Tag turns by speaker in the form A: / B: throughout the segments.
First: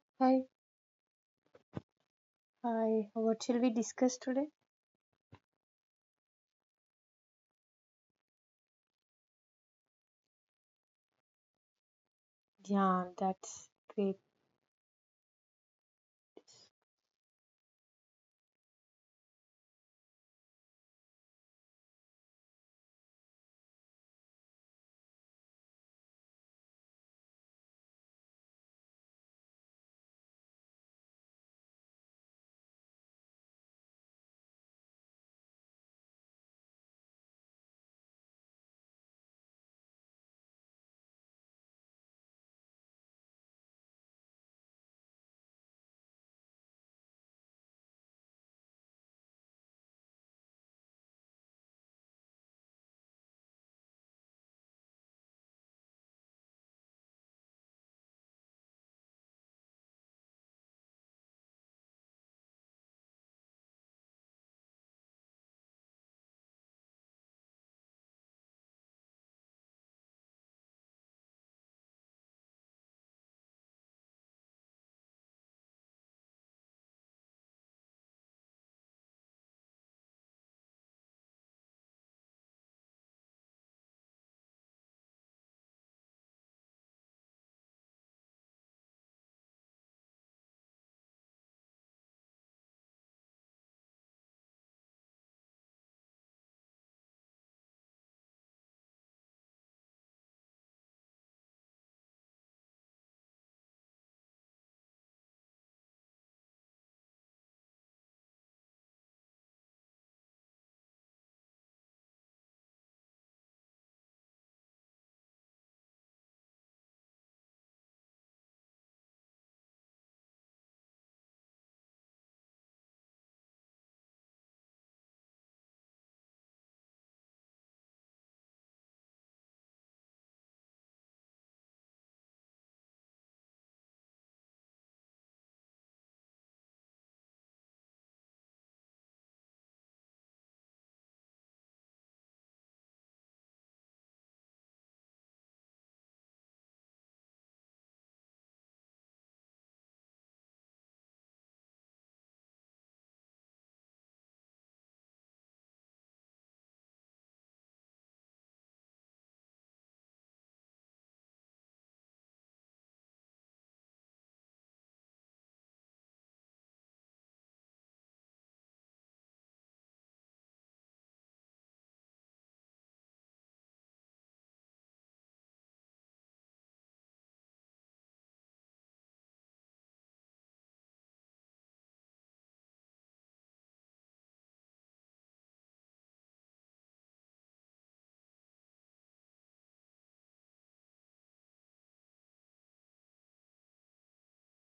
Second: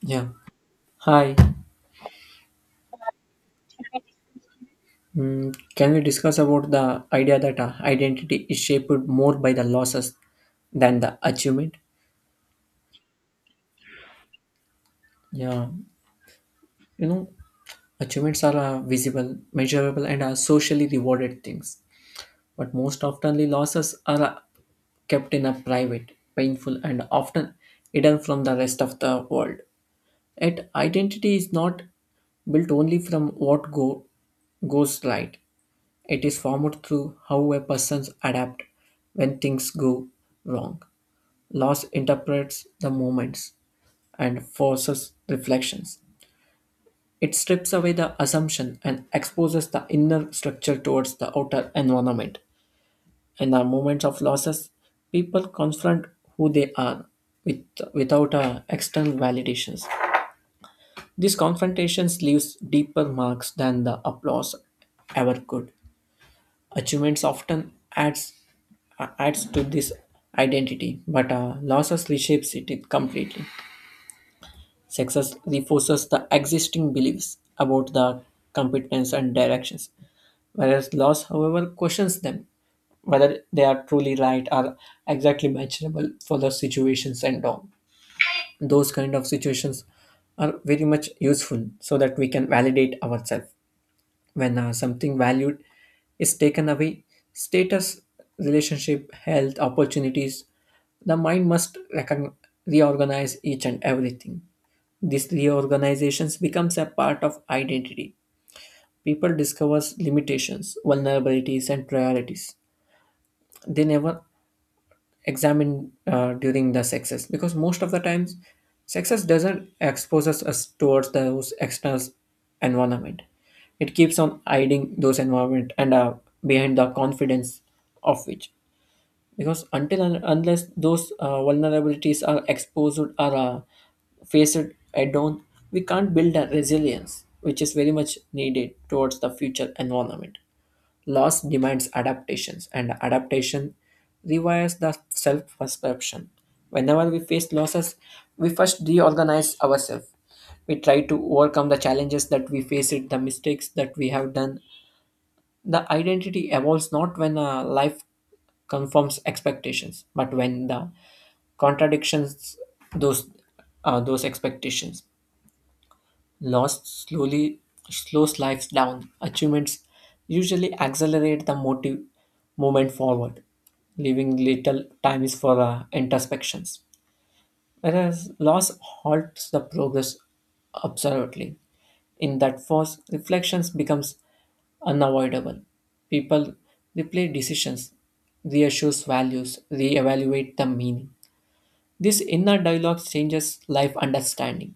A: Yeah.
B: Hi,
A: Hi.
B: hi. What shall we discuss today?
A: Can we discuss about the idea that identity is shaped more by the losses than the achievement?
B: Yeah, that's great.
A: Yeah. You know, achievements are visible, measurable, and are socially rewarded things. But most oftenly, losses are kept in a private, painful, and often hidden from the rest of the world. Yet, identity is not built only from what go goes right. It is formed through how a person adapts when things go wrong. Loss interprets the moments and forces reflections. It strips away the assumption and exposes the inner structure towards the outer environment. In the moments of losses, people confront who they are with, without external validations. These confrontations leaves deeper marks than the applause ever could. Achievements often adds to this identity, but losses reshapes it completely. Success reinforces the existing beliefs about the competence and directions, whereas loss, however, questions them whether they are truly right or exactly matchable for the situations and all. Those kind of situations are very much useful so that we can validate ourselves when something valued is taken away, status, relationship, health, opportunities. The mind must reorganize each and everything. These reorganizations becomes a part of identity. People discovers limitations, vulnerabilities, and priorities they never examined during the success, because most of the times success doesn't expose us towards those external environment. It keeps on hiding those environment and, behind the confidence of which, because until and unless those vulnerabilities are exposed or faced head on, we can't build a resilience which is very much needed towards the future environment. Loss demands adaptations, and adaptation rewires the self perception. Whenever we face losses, we first reorganize ourselves. We try to overcome the challenges that we face, it, the mistakes that we have done. The identity evolves not when life confirms expectations, but when the contradictions those those expectations. Loss slowly slows life down. Achievements usually accelerate the motive movement forward, leaving little time is for introspections. Whereas loss halts the progress absolutely. In that force, reflections becomes unavoidable. People replay decisions, reassess values, reevaluate the meaning. This inner dialogue changes life understanding.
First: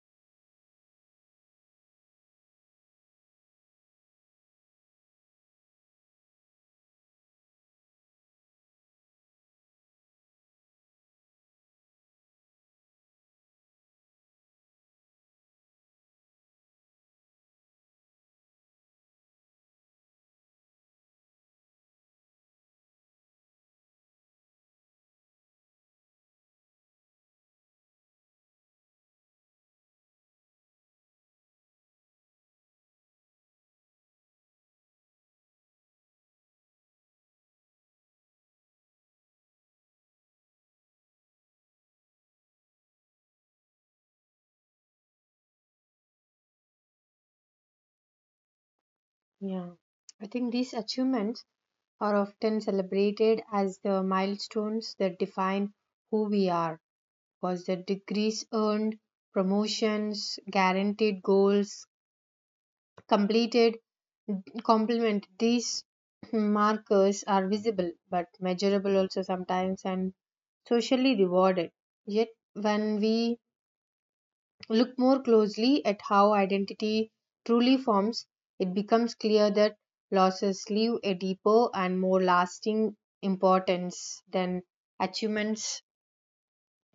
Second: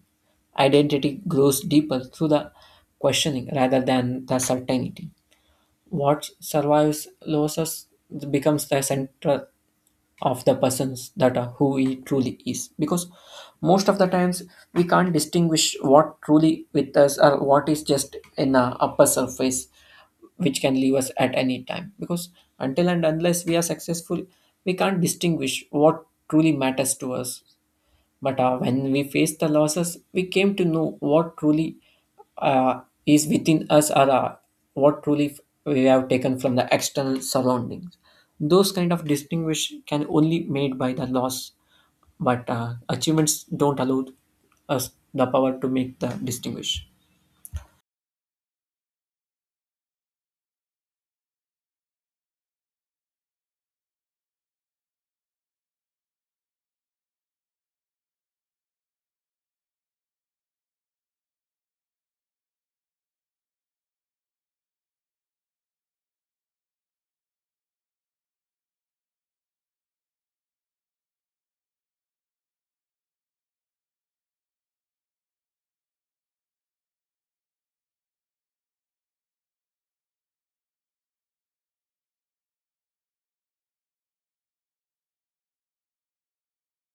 A: Identity grows deeper through the questioning rather than the certainty. What survives losses becomes the center of the person's that are who he truly is. Because most of the times we can't distinguish what truly with us or what is just in the upper surface, which can leave us at any time, because until and unless we are successful we can't distinguish what truly matters to us. But when we face the losses, we came to know what truly is within us, or what truly f- we have taken from the external surroundings. Those kind of distinguish can only made by the loss, but achievements don't allow us the power to make the distinguish.
B: Yeah. I think these achievements are often celebrated as the milestones that define who we are, because the degrees earned, promotions, guaranteed goals completed, complement these markers are visible but measurable also sometimes and socially rewarded. Yet when we look more closely at how identity truly forms, it becomes clear that losses leave a deeper and more lasting importance than achievements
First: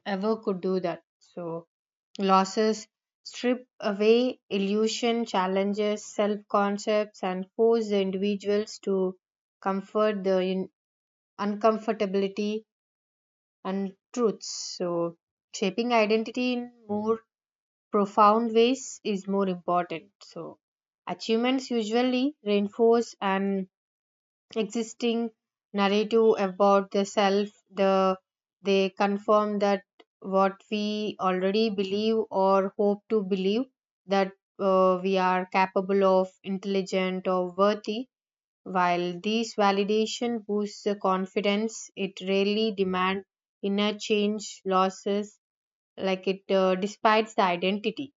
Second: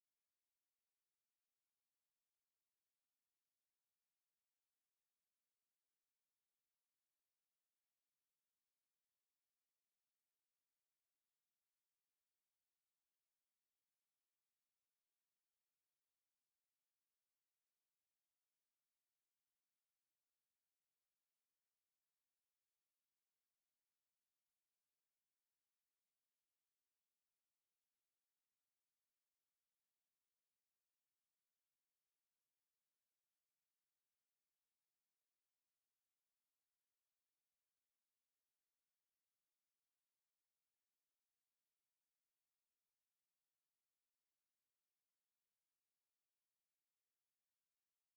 B: ever could do that. So, losses strip away illusion, challenges, self concepts, and force the individuals to comfort the in- uncomfortability and truths. So, shaping identity in more profound ways is more important. So, achievements usually reinforce an existing narrative about the self. The they confirm that what we already believe or hope to believe that we are capable of, intelligent or worthy. While this validation boosts the confidence, it rarely demands inner change losses like it despises the identity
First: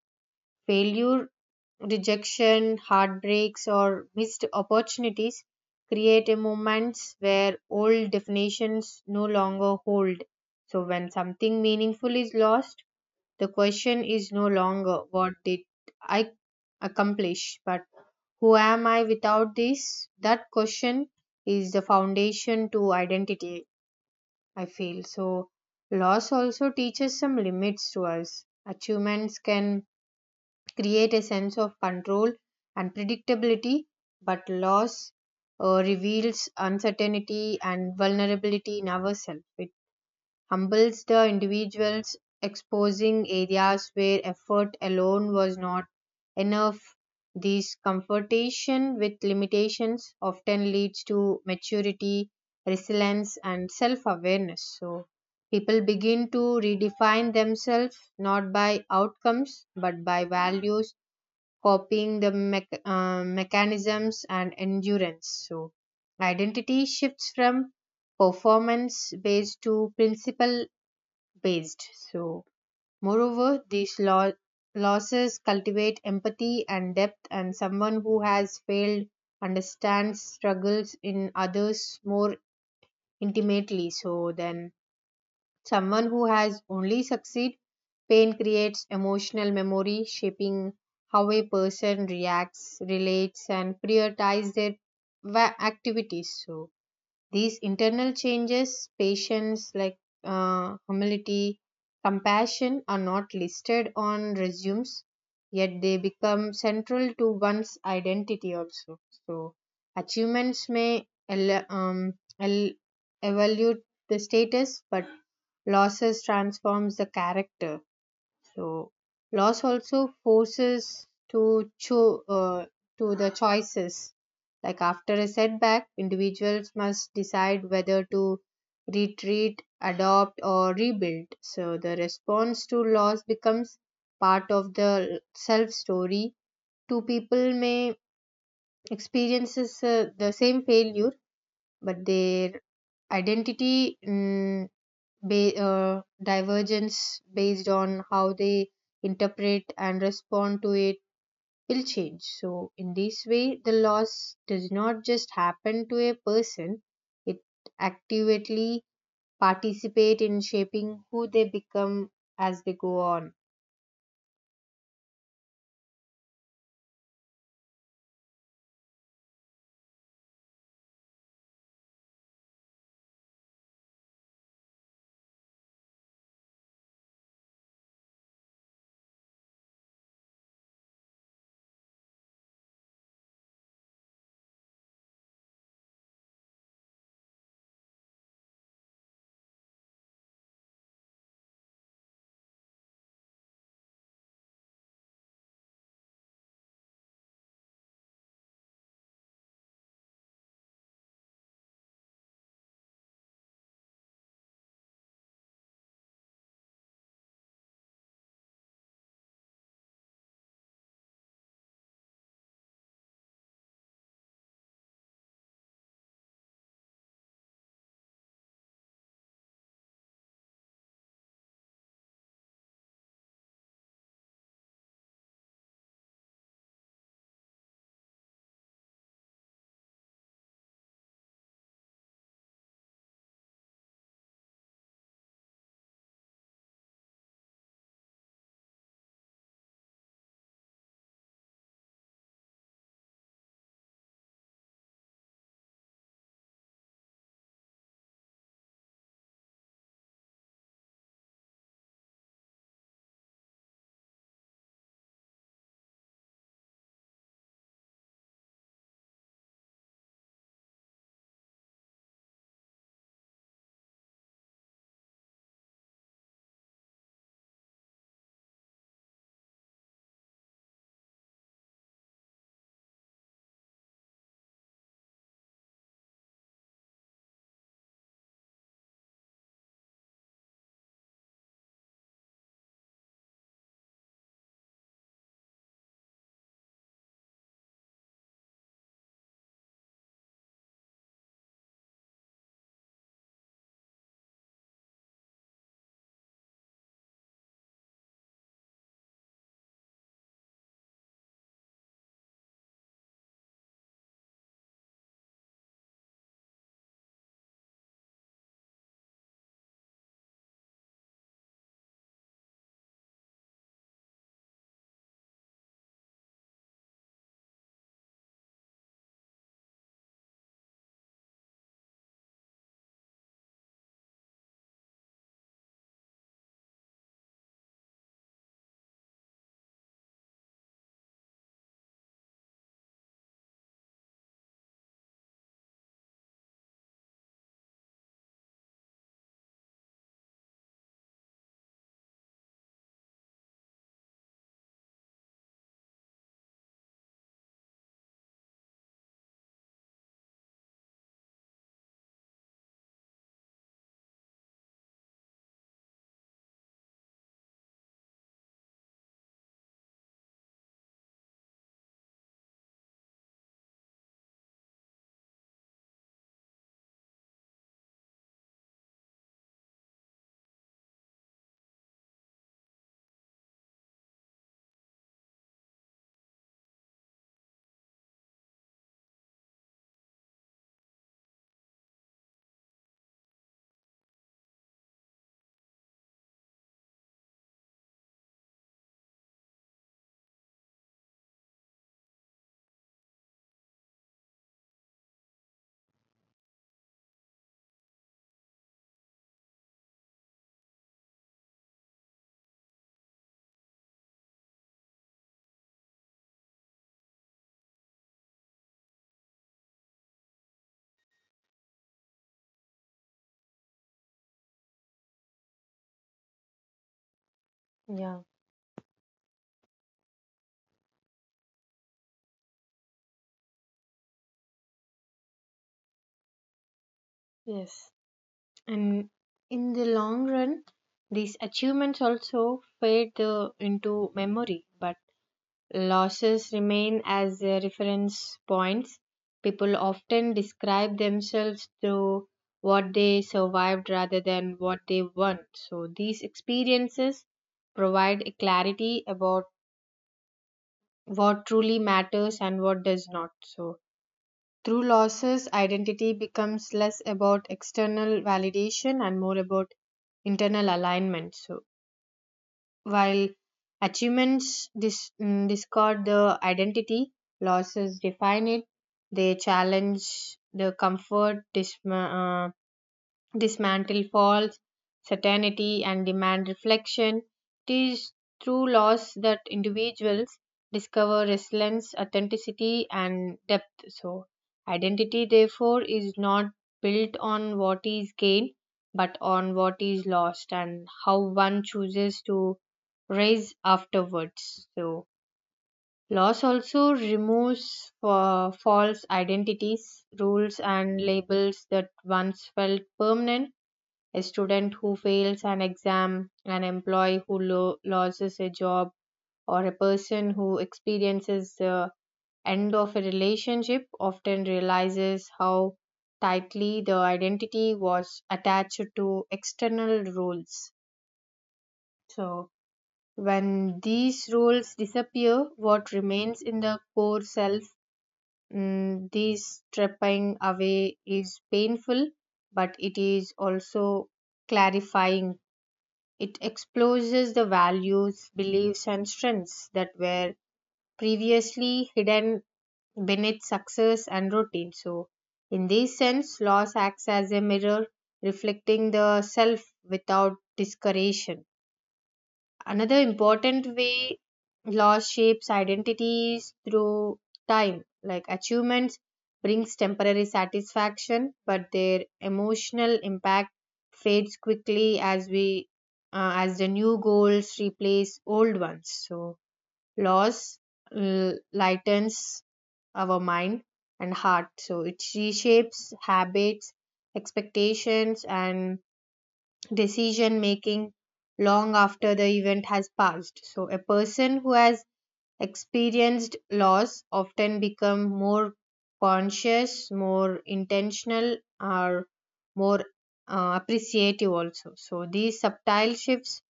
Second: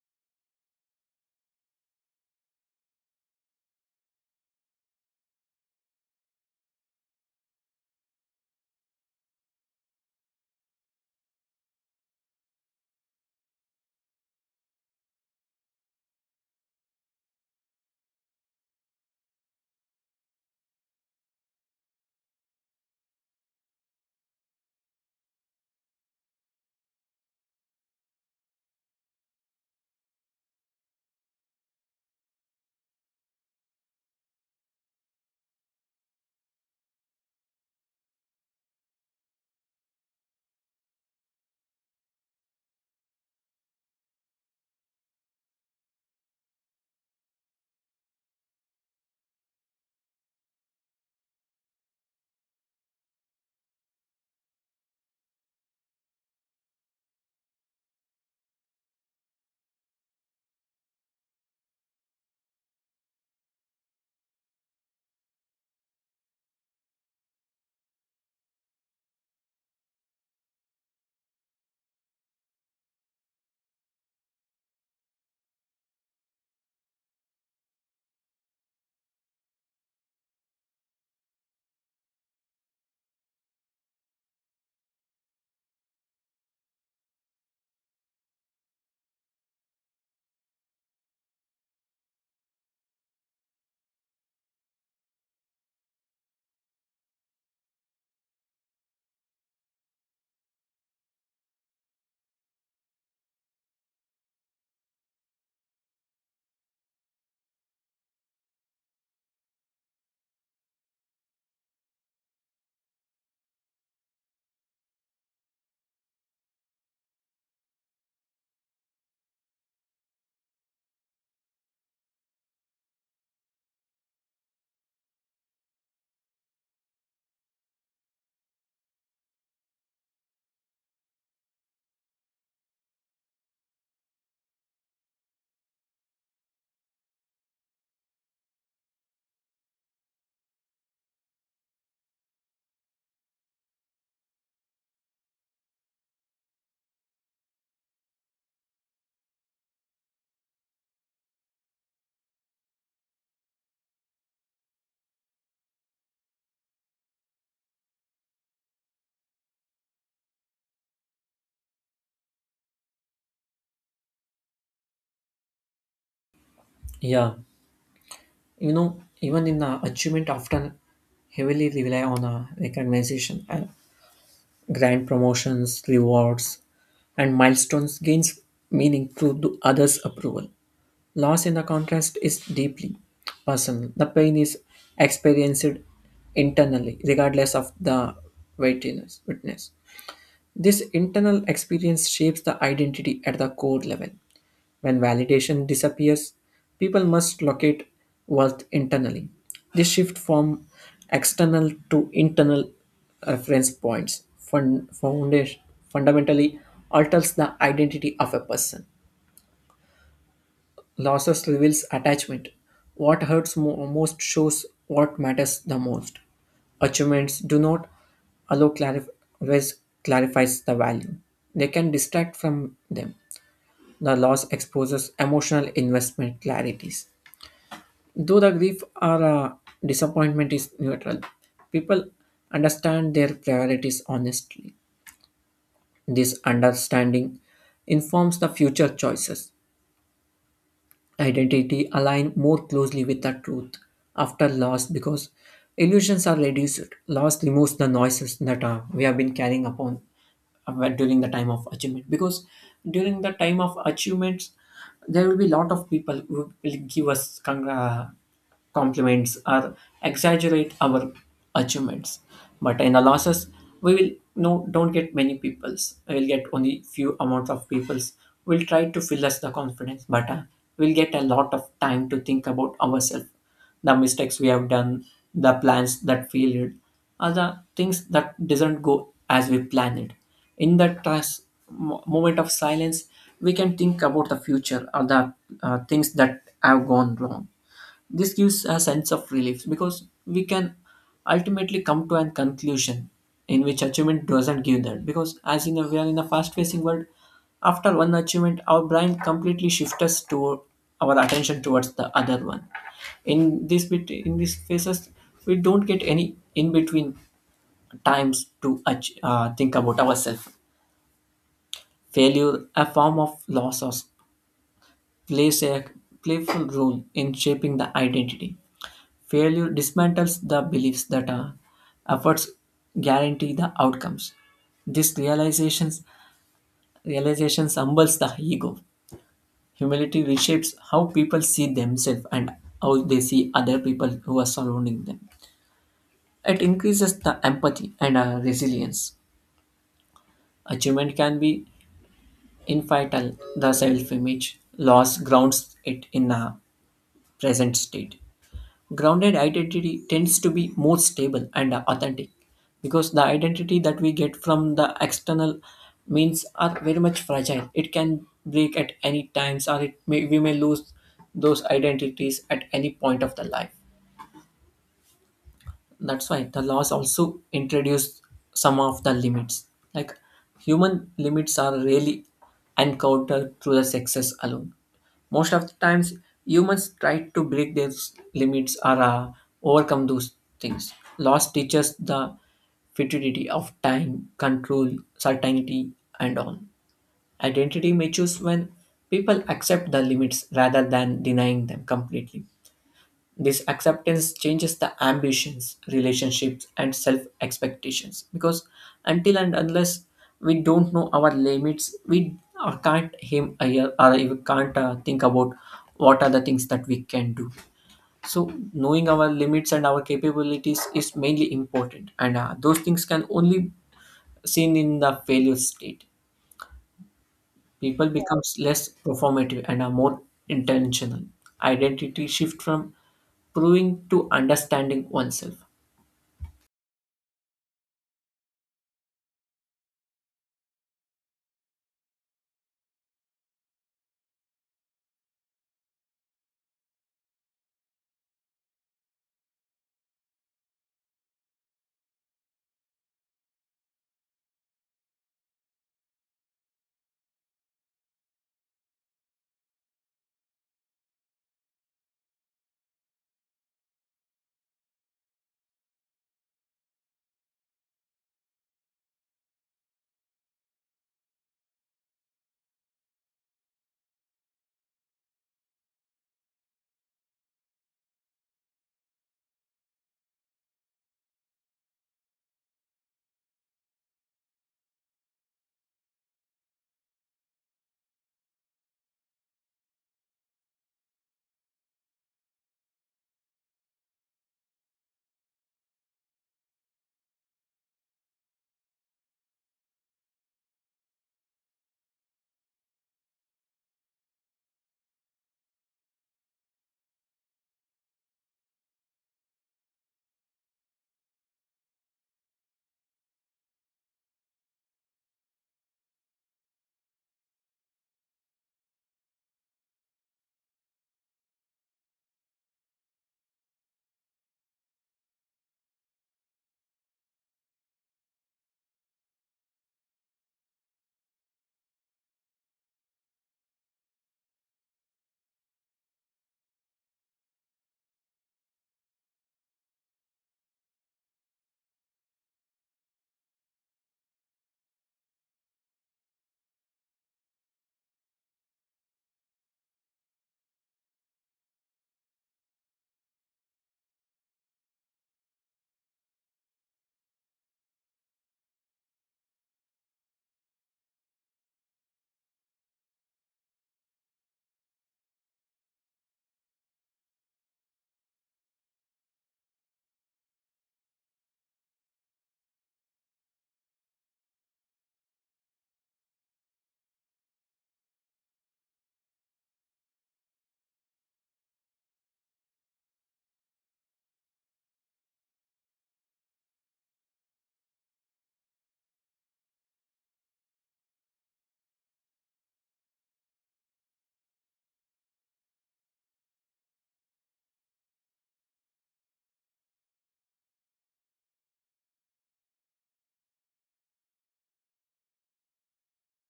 B: failure rejection, heartbreaks, or missed opportunities create a moments where old definitions no longer hold. So when something meaningful is lost, the question is no longer what did I accomplish, but who am I without this? That question is the foundation to identity, I feel. So loss also teaches some limits to us. Achievements can create a sense of control and predictability, but loss reveals uncertainty and vulnerability in ourselves. It humbles the individuals, exposing areas where effort alone was not enough. This confrontation with limitations often leads to maturity, resilience, and self awareness. So, people begin to redefine themselves not by outcomes but by values copying the mechanisms and endurance. So, identity shifts from performance based to principle based. So, moreover, these losses cultivate empathy and depth, and someone who has failed understands struggles in others more intimately so then someone who has only succeed, pain creates emotional memory, shaping how a person reacts, relates, and prioritizes their activities. So, these internal changes, patience, like humility, compassion, are not listed on resumes, yet they become central to one's identity also. So, achievements may el- evaluate the status, but losses transforms the character so loss also forces to to the choices. Like after a setback, individuals must decide whether to retreat, adopt, or rebuild. So the response to loss becomes part of the self story. Two people may experiences the same failure, but their identity divergence based on how they interpret and respond to it will change. So, in this way, the loss does not just happen to a person, it actively participate in shaping who they become as they go on.
A: Yeah, you know, even in the achievement, often heavily rely on recognition and grant promotions, rewards, and milestones gains meaning through the others' approval. Loss, in the contrast, is deeply personal. The pain is experienced internally, regardless of the witness. This internal experience shapes the identity at the core level. When validation disappears, people must locate worth internally. This shift from external to internal reference points fundamentally alters the identity of a person. Losses reveals attachment. What most shows what matters the most. Achievements do not allow clarif- always clarifies the value. They can distract from them. The loss exposes emotional investment clarities. Though the grief or disappointment is neutral, people understand their priorities honestly. This understanding informs the future choices. Identity align more closely with the truth after loss because illusions are reduced. Loss removes the noises that we have been carrying upon during the time of achievement, because during the time of achievements there will be lot of people who will give us compliments or exaggerate our achievements. But in the losses we will no don't get many people's, we will get only few amounts of people's. We will try to fill us the confidence, but we'll get a lot of time to think about ourselves, the mistakes we have done, the plans that failed, are the things that doesn't go as we planned it. In that moment of silence, we can think about the future or the things that have gone wrong. This gives a sense of relief because we can ultimately come to a conclusion in which achievement doesn't give that. Because as in a, we are in a fast-facing world, after one achievement, our brain completely shifts us to our attention towards the other one. In this bit, in these phases, we don't get any in between times to think about ourselves. Failure, a form of loss, or plays a playful role in shaping the identity. Failure dismantles the beliefs that efforts guarantee the outcomes. This realization humbles the ego. Humility reshapes how people see themselves and how they see other people who are surrounding them. It increases the empathy and, resilience. Achievement can be infidel the self image. Loss grounds it in a present state. Grounded identity tends to be more stable and authentic, because the identity that we get from the external means are very much fragile. It can break at any times, or it may, we may lose those identities at any point of the life. That's why the laws also introduce some of the limits, like human limits are really encountered through the success alone. Most of the times humans try to break those limits, or overcome those things. Laws teaches the futility of time, control, certainty, and all. Identity matures when people accept the limits rather than denying them completely. This acceptance changes the ambitions, relationships, and self expectations, because until and unless we don't know our limits, we can't aim higher, or we can't think about what are the things that we can do. So, knowing our limits and our capabilities is mainly important, and those things can only seen in the failure state. People
B: Yeah,
A: becomes less performative and are more intentional. Identity shift from proving to understanding oneself.
B: yes. And in the long run, these achievements also fade into memory, but losses remain as their reference points. People often describe themselves through what they survived rather than what they won. So, these experiences provide a clarity about what truly matters and what does not. So, through losses, identity becomes less about external validation and more about internal alignment. So, while achievements discard the identity, losses define it. They challenge the comfort, dismantle false certainty and demand reflection. It is through laws that individuals discover resilience, authenticity, and depth. So, identity, therefore, is not built on what is gained but on what is lost and how one chooses to raise afterwards. So, loss also removes false identities, rules, and labels that once felt permanent a student who fails an exam, an employee who loses a job, or a person who experiences the end of a relationship often realizes how tightly the identity was attached to external rules. So, when these rules disappear, what remains in the core self, mm, this stripping away is painful, but it is also clarifying. It exposes the values, beliefs, and strengths that were previously hidden beneath success and routine. So, in this sense, loss acts as a mirror reflecting the self without discouragement. Another important way loss shapes identities through time, like achievements brings temporary satisfaction, but their emotional impact fades quickly as we as the new goals replace old ones. So loss lightens our mind and heart. So it reshapes habits, expectations, and decision making long after the event has passed. So, a person who has experienced loss often become more conscious, more intentional, or more appreciative also. So, these subtle shifts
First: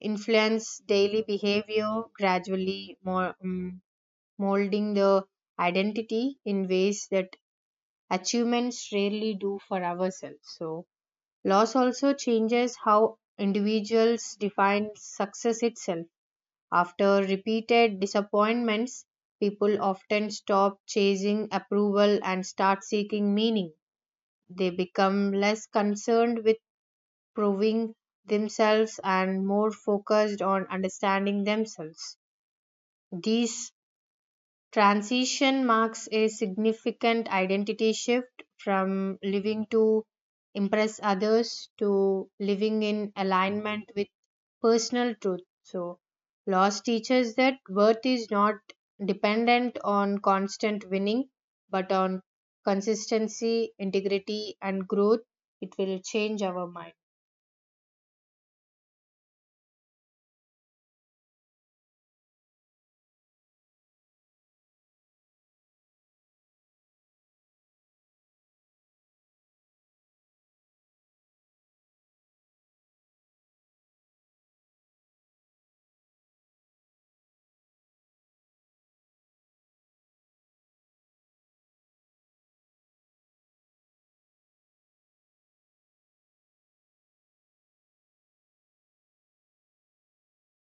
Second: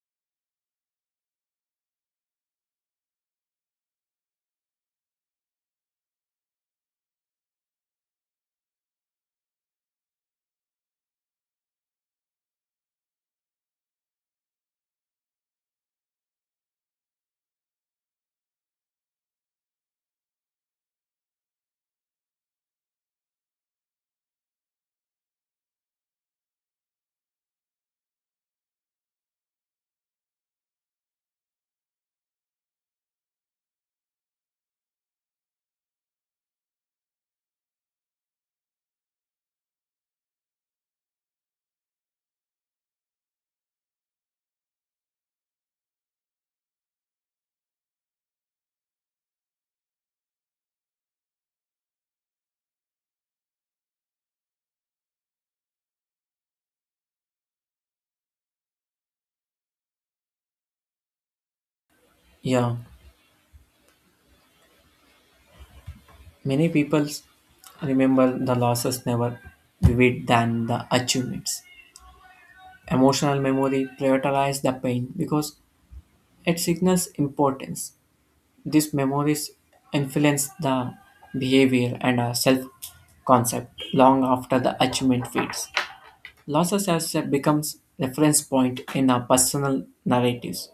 B: influence daily behavior, gradually molding the identity in ways that achievements rarely do for ourselves. So, loss also changes how individuals define success itself. After repeated disappointments, people often stop chasing approval and start seeking meaning. They become less concerned with proving themselves and more focused on understanding themselves. This transition marks a significant identity shift from living to impress others to living in alignment with personal truth. So, loss teaches that worth is not dependent on constant winning, but on consistency, integrity, and growth. It will change our mind.
A: Yeah, many people remember the losses never vivid than the achievements. Emotional memory prioritize the pain because it signals importance. These memories influence the behavior and our self concept long after the achievement fades. Losses as a becomes reference point in our personal narratives.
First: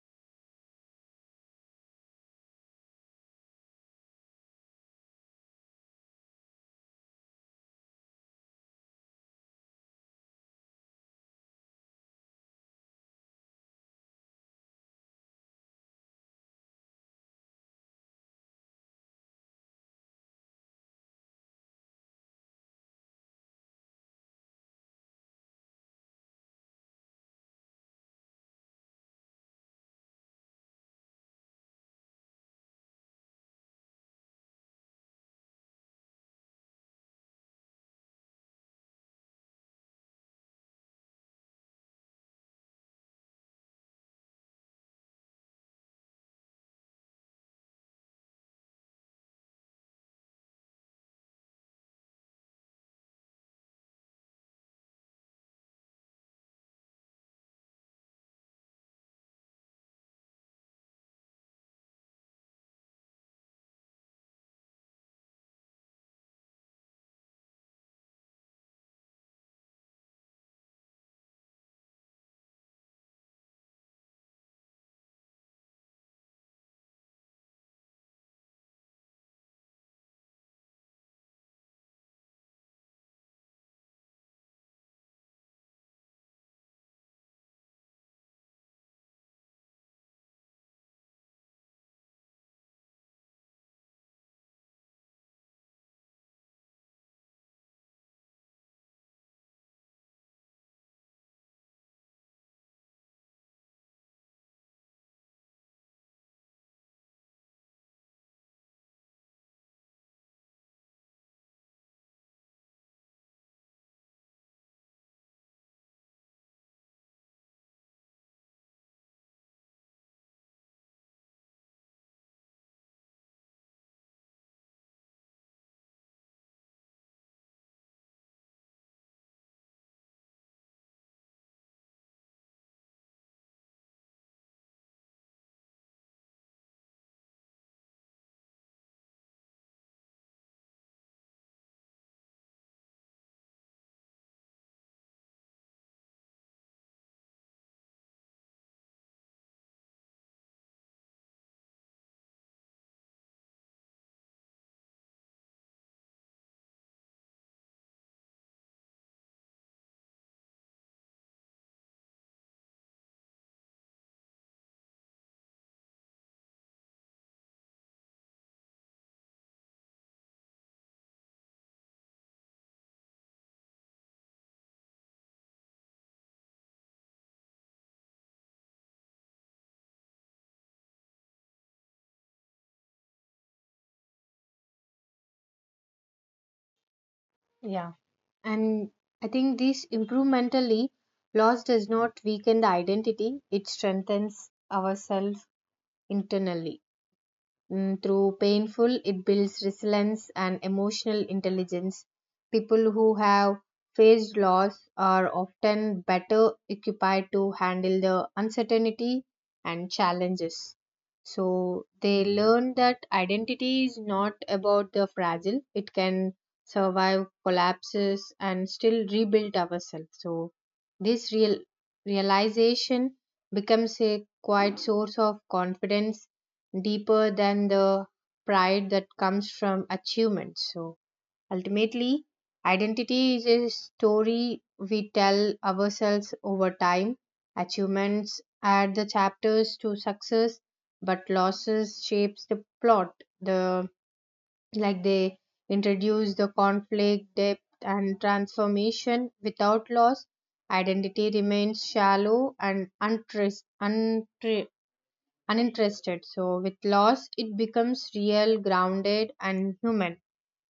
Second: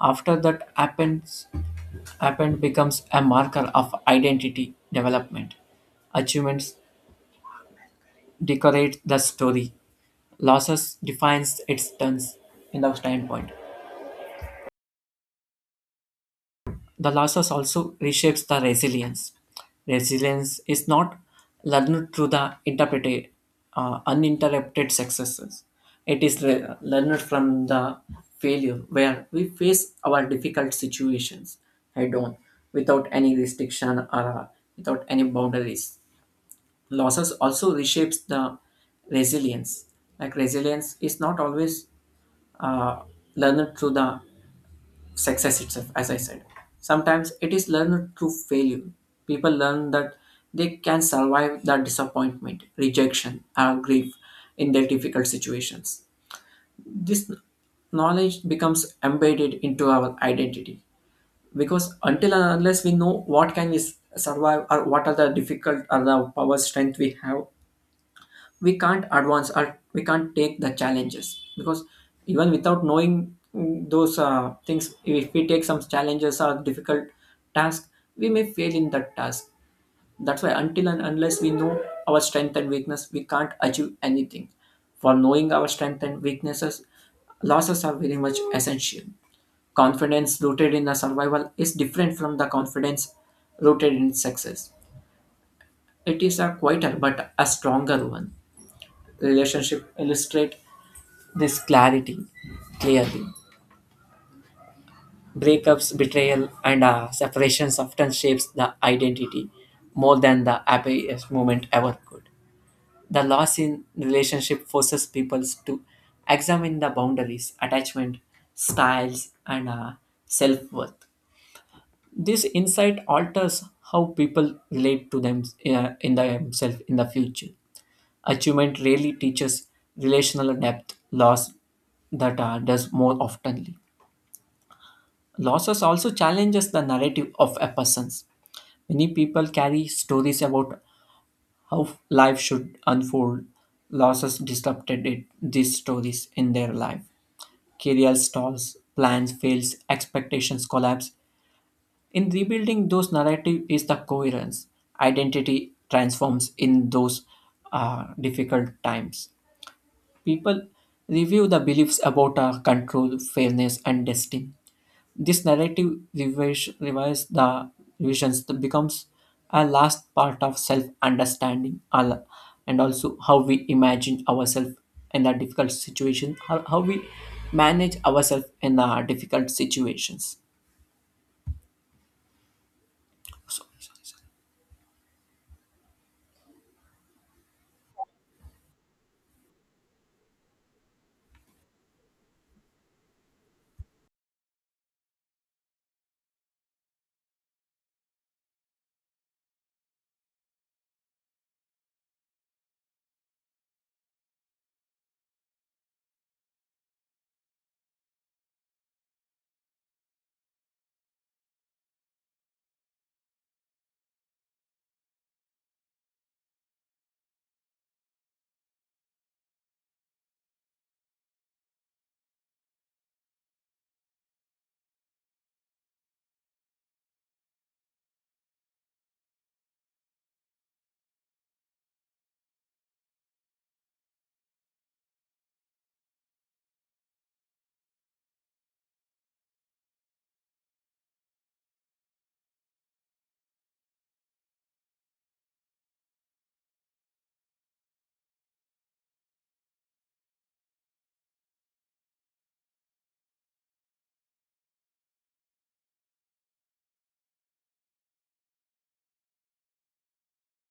A: After that happens, happened becomes a marker of identity development. Achievements decorate the story. Losses defines its turns in the standpoint. The losses also reshapes the resilience. Resilience is not learned through the uninterrupted successes. It is learned from the failure, where we face our difficult situations head on without any restriction or uh, without any boundaries. Losses also reshapes the resilience. Like resilience is not always uh, learned through the success itself, as I said. Sometimes it is learned through failure. People learn that they can survive the disappointment, rejection, or grief in their difficult situations. This knowledge becomes embedded into our identity, because until and unless we know what can we survive, or what are the difficult or the power strength we have, we can't advance or we can't take the challenges. Because even without knowing those things, if we take some challenges or difficult task, we may fail in that task. That's why until and unless we know our strength and weakness, we can't achieve anything. For knowing our strength and weaknesses, losses are very much essential. Confidence rooted in a survival is different from the confidence rooted in success. It is a quieter but a stronger one. Relationship illustrate this clarity clearly. Breakups, betrayal, and separations often shapes the identity more than the happiest moment ever could. The loss in relationship forces people to examine the boundaries, attachment, styles, and self-worth. This insight alters how people relate to them in themselves in the future. Achievement really teaches relational depth, loss that does more oftenly. Losses also challenges the narrative of a person's. Many people carry stories about how life should unfold. Losses disrupted it, these stories in their life. Career stalls, plans fails, expectations collapse. In rebuilding those narrative is the coherence. Identity transforms in those difficult times. People review the beliefs about control, fairness, and destiny. This narrative revise the revisions that becomes a last part of self-understanding, and also how we imagine ourselves in a difficult situation, how we manage ourselves in difficult situations.
B: Yeah. And I think this incrementally, loss does not weaken the identity, it strengthens ourselves internally. Mm, through painful, it builds resilience and emotional intelligence. People who have faced loss are often better equipped to handle the uncertainty and challenges. So they learn that identity is not about the fragile, it can survive collapses and still rebuild ourselves. So this realization becomes a quiet source of confidence deeper than the pride that comes from achievement. So ultimately, identity is a story we tell ourselves over time. Achievements add the chapters to success, but losses shapes the plot. The like they introduce the conflict, depth, and transformation. Without loss, identity remains shallow and untrace, untra uninterested. So, with loss, it becomes real, grounded, and human.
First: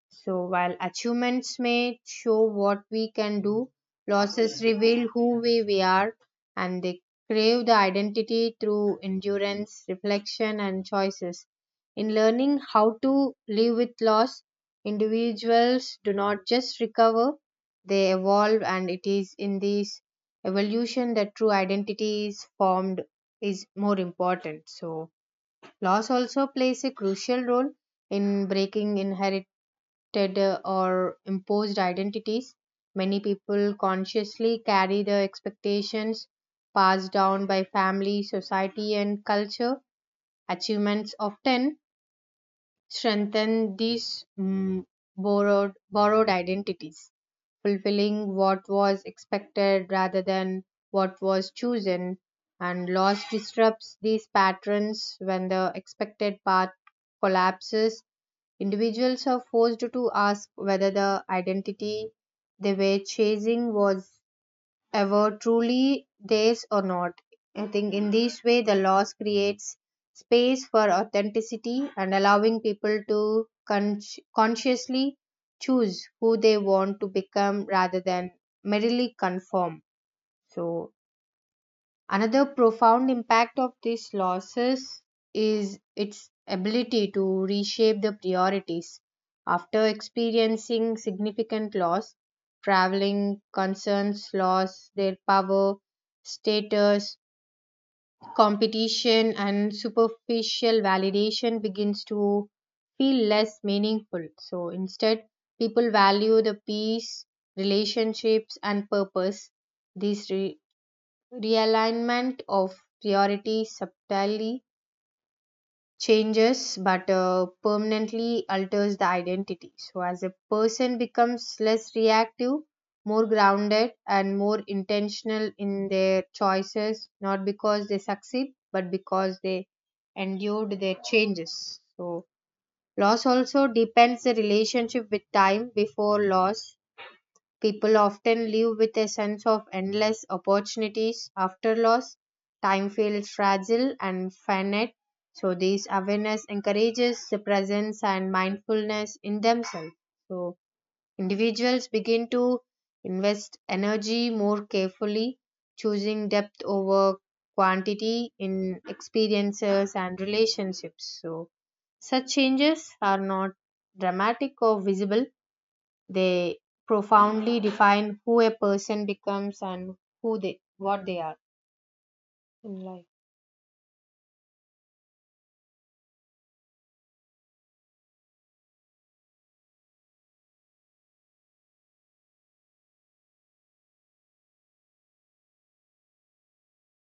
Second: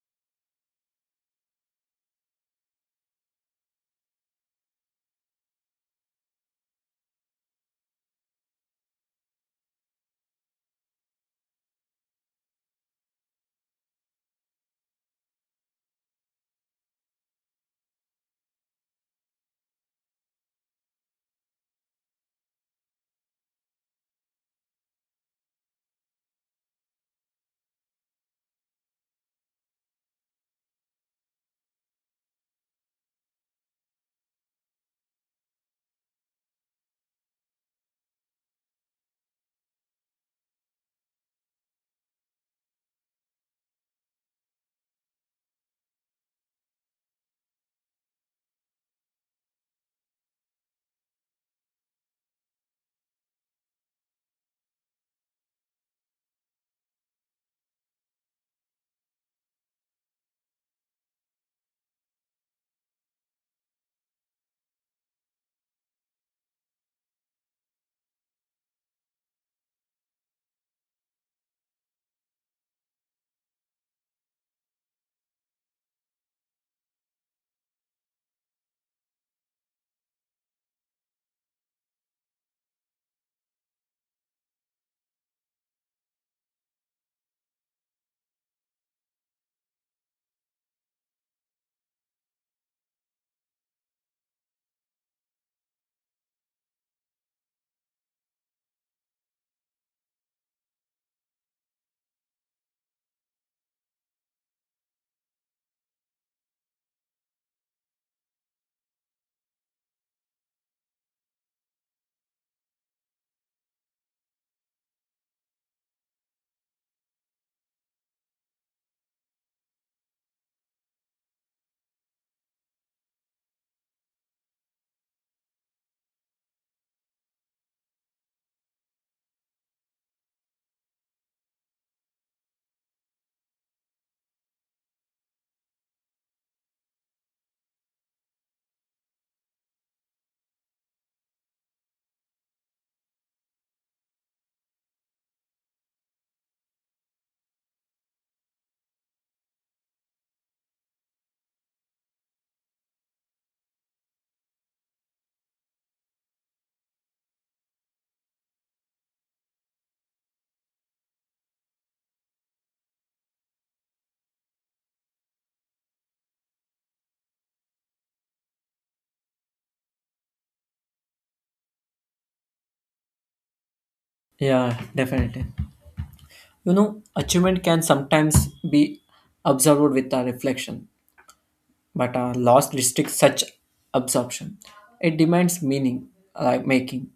B: So, while achievements may show what we can do, losses reveal we are and they crave the identity through endurance, reflection, and choices. In learning how to live with loss, individuals do not just recover, they evolve, and it is in this evolution that true identity is formed is more important. So, loss also plays a crucial role in breaking inherited or imposed identities. Many people consciously carry the expectations passed down by family, society, and culture. Achievements often strengthen these mm, borrowed identities fulfilling what was expected rather than what was chosen and loss disrupts these patterns when the expected path collapses individuals are forced to ask whether the identity they were chasing was ever truly theirs or not. I think in this way, the laws creates space for authenticity and allowing people to consciously choose who they want to become rather than merely conform. So, another profound impact of these losses is its ability to reshape the priorities. After experiencing significant loss, traveling concerns lost their power, status, competition, and superficial validation begins to feel less meaningful. So instead, people value the peace, relationships, and purpose. These realignment of priority subtly changes but permanently alters the identity so as a person becomes less reactive more grounded and more intentional in their choices not because they succeed but because they endured their changes so loss also depends the relationship with time before loss people often live with a sense of endless opportunities after loss. Time feels fragile and finite, so this awareness encourages the presence and mindfulness in themselves. So individuals begin to invest energy more carefully, choosing depth over quantity in experiences and relationships. So such changes are not dramatic or visible they profoundly define who a person becomes and who they what they are in life.
A: Yeah, definitely. You know, achievement can sometimes be observed with a reflection, but loss restricts such absorption. It demands meaning, like making.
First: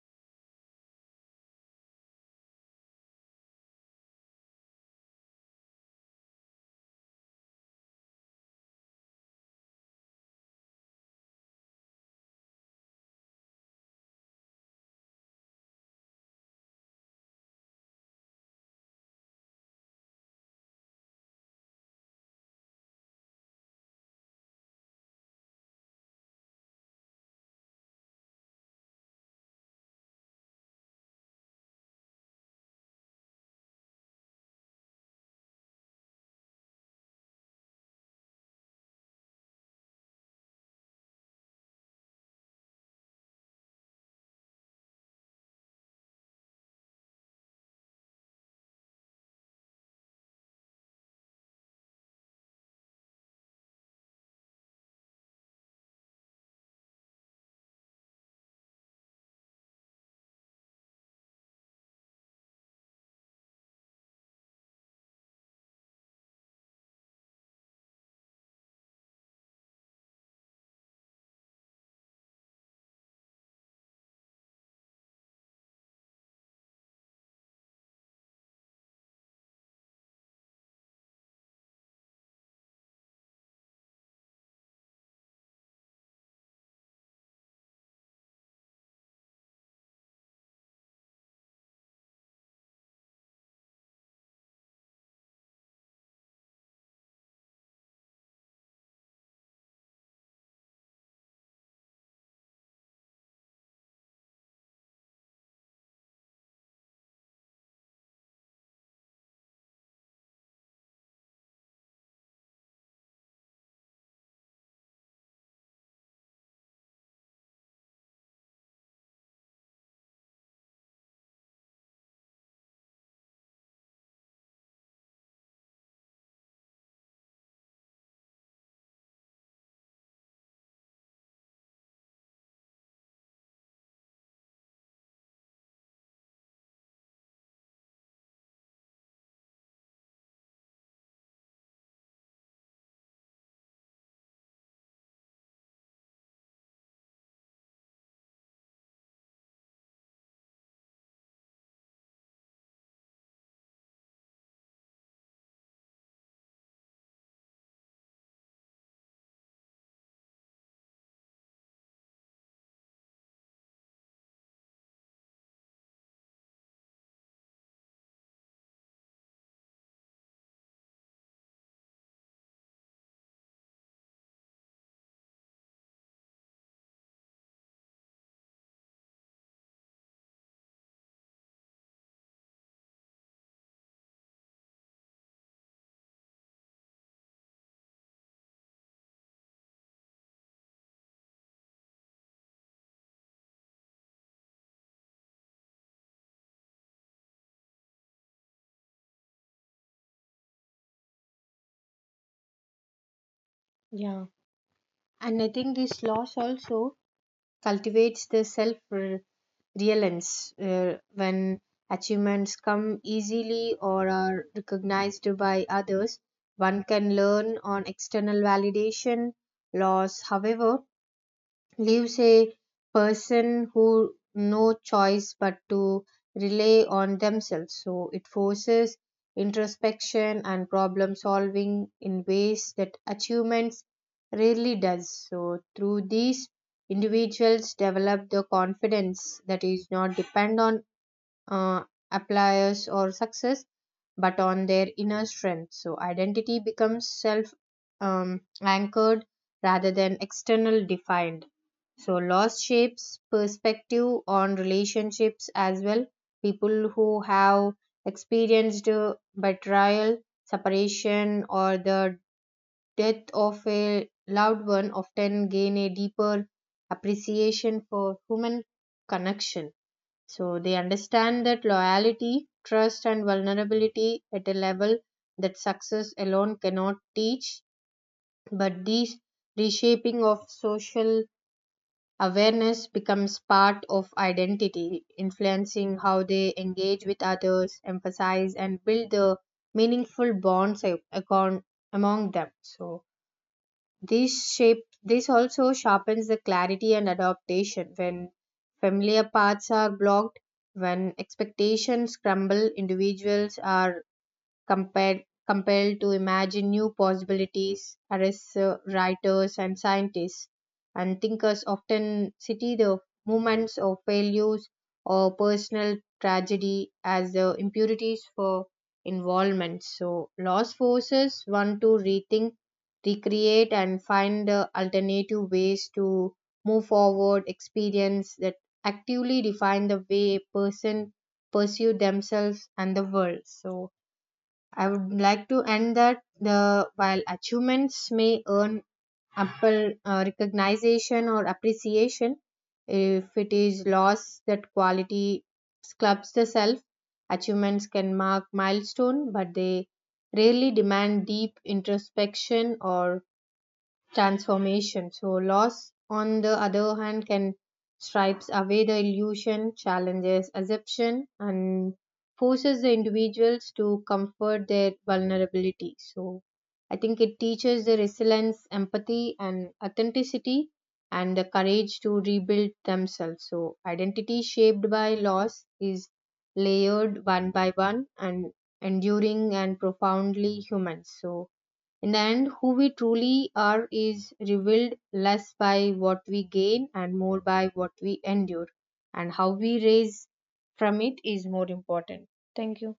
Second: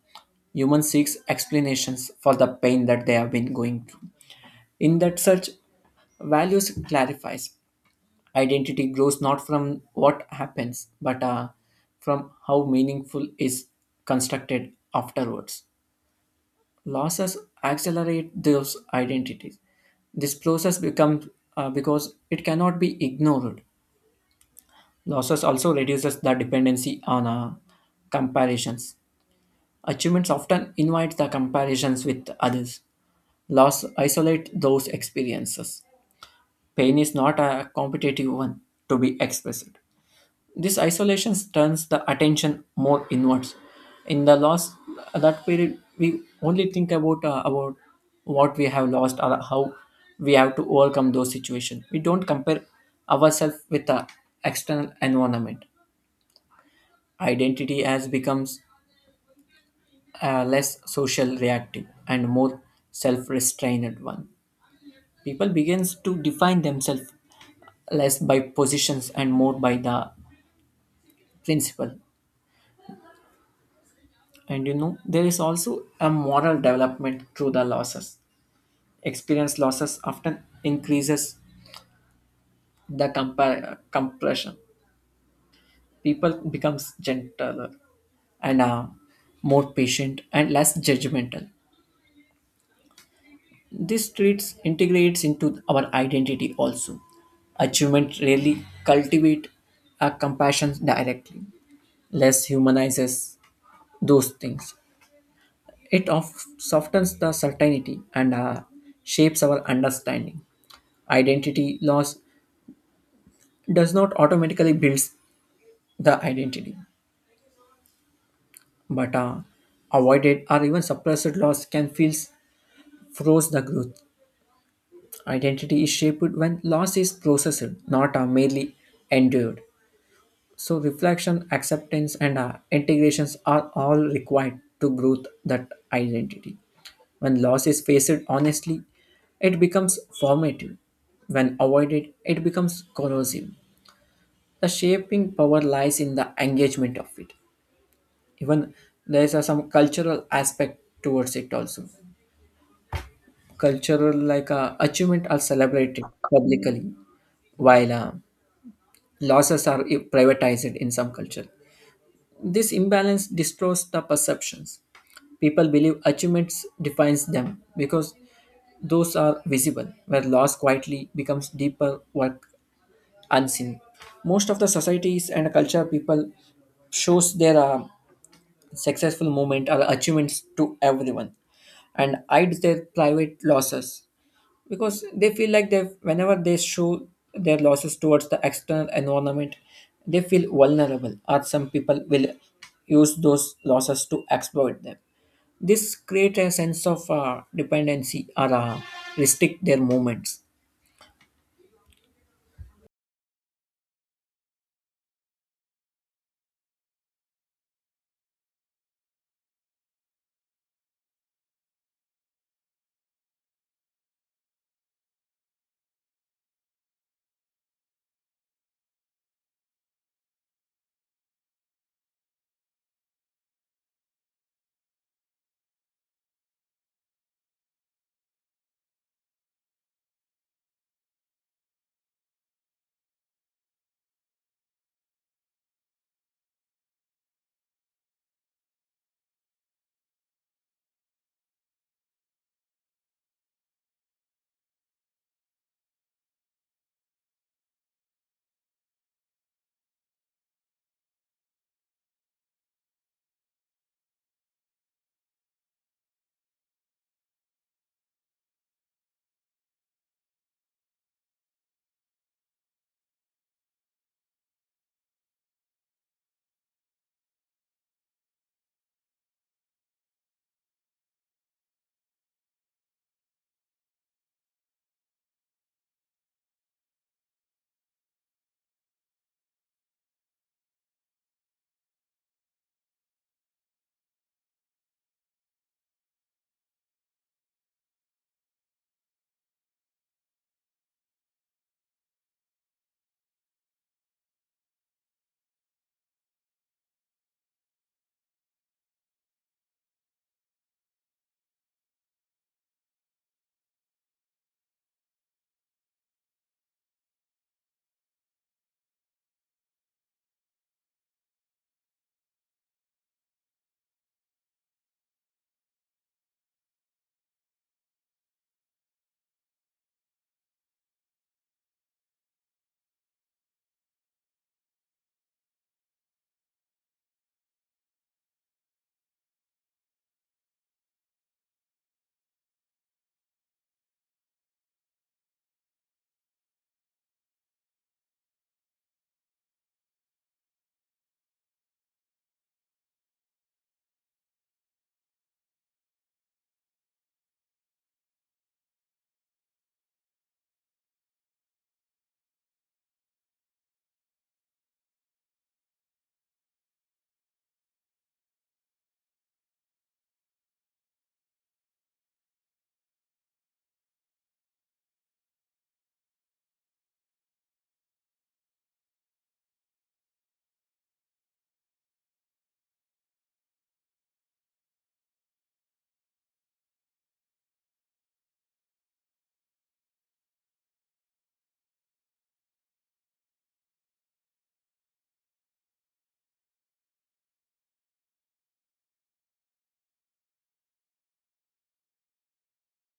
A: Human seeks explanations for the pain that they have been going through. In that search, values clarifies. Identity grows not from what happens, but from how meaningful is constructed afterwards. Losses accelerate those identities. This process becomes because it cannot be ignored. Losses also reduces the dependency on comparisons. Achievements often invite the comparisons with others. Loss isolate those experiences. Pain is not a competitive one to be expressed. This isolation turns the attention more inwards. In the loss, that period we only think about what we have lost or how we have to overcome those situations. We don't compare ourselves with the external environment. Identity has become a less social reactive and more self-restrained one. People begins to define themselves less by positions and more by the principle. And you know, there is also a moral development through the losses. Experience losses often increases the compassion. People becomes gentler and more patient and less judgmental. This traits integrates into our identity also. Achievement rarely cultivate a compassion directly. Less humanizes those things. It of softens the certainty and shapes our understanding. Identity loss does not automatically build the identity, but avoided or even suppressed loss can feel froze the growth. Identity is shaped when loss is processed, not merely endured. So reflection, acceptance, and integrations are all required to grow that identity. When loss is faced honestly, it becomes formative. When avoided, it becomes corrosive. The shaping power lies in the engagement of it. Even there is a some cultural aspect towards it also. Cultural like achievement are celebrated publicly, while losses are privatized in some culture. This imbalance distorts the perceptions. People believe achievements defines them because those are visible, where loss quietly becomes deeper work unseen. Most of the societies and culture people shows their successful moment or achievements to everyone and hides their private losses, because they feel like they whenever they show their losses towards the external environment they feel vulnerable, or some people will use those losses to exploit them. This creates a sense of dependency, or restrict their movements.
B: Yeah. And I think this loss also cultivates the self reliance uh, when achievements come easily or are recognized by others one can learn on external validation loss however leaves a person who no choice but to rely on themselves so it forces introspection and problem solving in ways that achievements rarely does so through these individuals develop the confidence that is not depend on uh, appliers or success but on their inner strength. So identity becomes self anchored rather than external defined. So loss shapes perspective on relationships as well. People who have experienced betrayal, separation, or the death of a loved one often gain a deeper appreciation for human connection. So they understand that loyalty, trust, and vulnerability at a level that success alone cannot teach. But these reshaping of social awareness becomes part of identity, influencing how they engage with others, emphasize, and build the meaningful bonds among them. So this also sharpens the clarity and adaptation when familiar paths are blocked, when expectations crumble, individuals are compared compelled to imagine new possibilities artists writers and scientists and thinkers often cite the moments of failures or personal tragedy as the impurities for involvement so loss forces one to rethink recreate and find alternative ways to move forward experience that actively define the way a person pursue themselves and the world so I would like to end that the while achievements may earn ample recognition or appreciation, if it is lost that quality sculpts the self. Achievements can mark milestone, but they rarely demand deep introspection or transformation. So, loss, on the other hand, can stripes away the illusion, challenges assumption, and forces the individuals to comfort their vulnerability. So, I think it teaches the resilience, empathy, and authenticity, and the courage to rebuild themselves. So, identity shaped by loss is layered one by one and enduring and profoundly human. So, in the end, who we truly are is revealed less by what we gain and more by what we endure, and how we rise from it is more important. Thank you.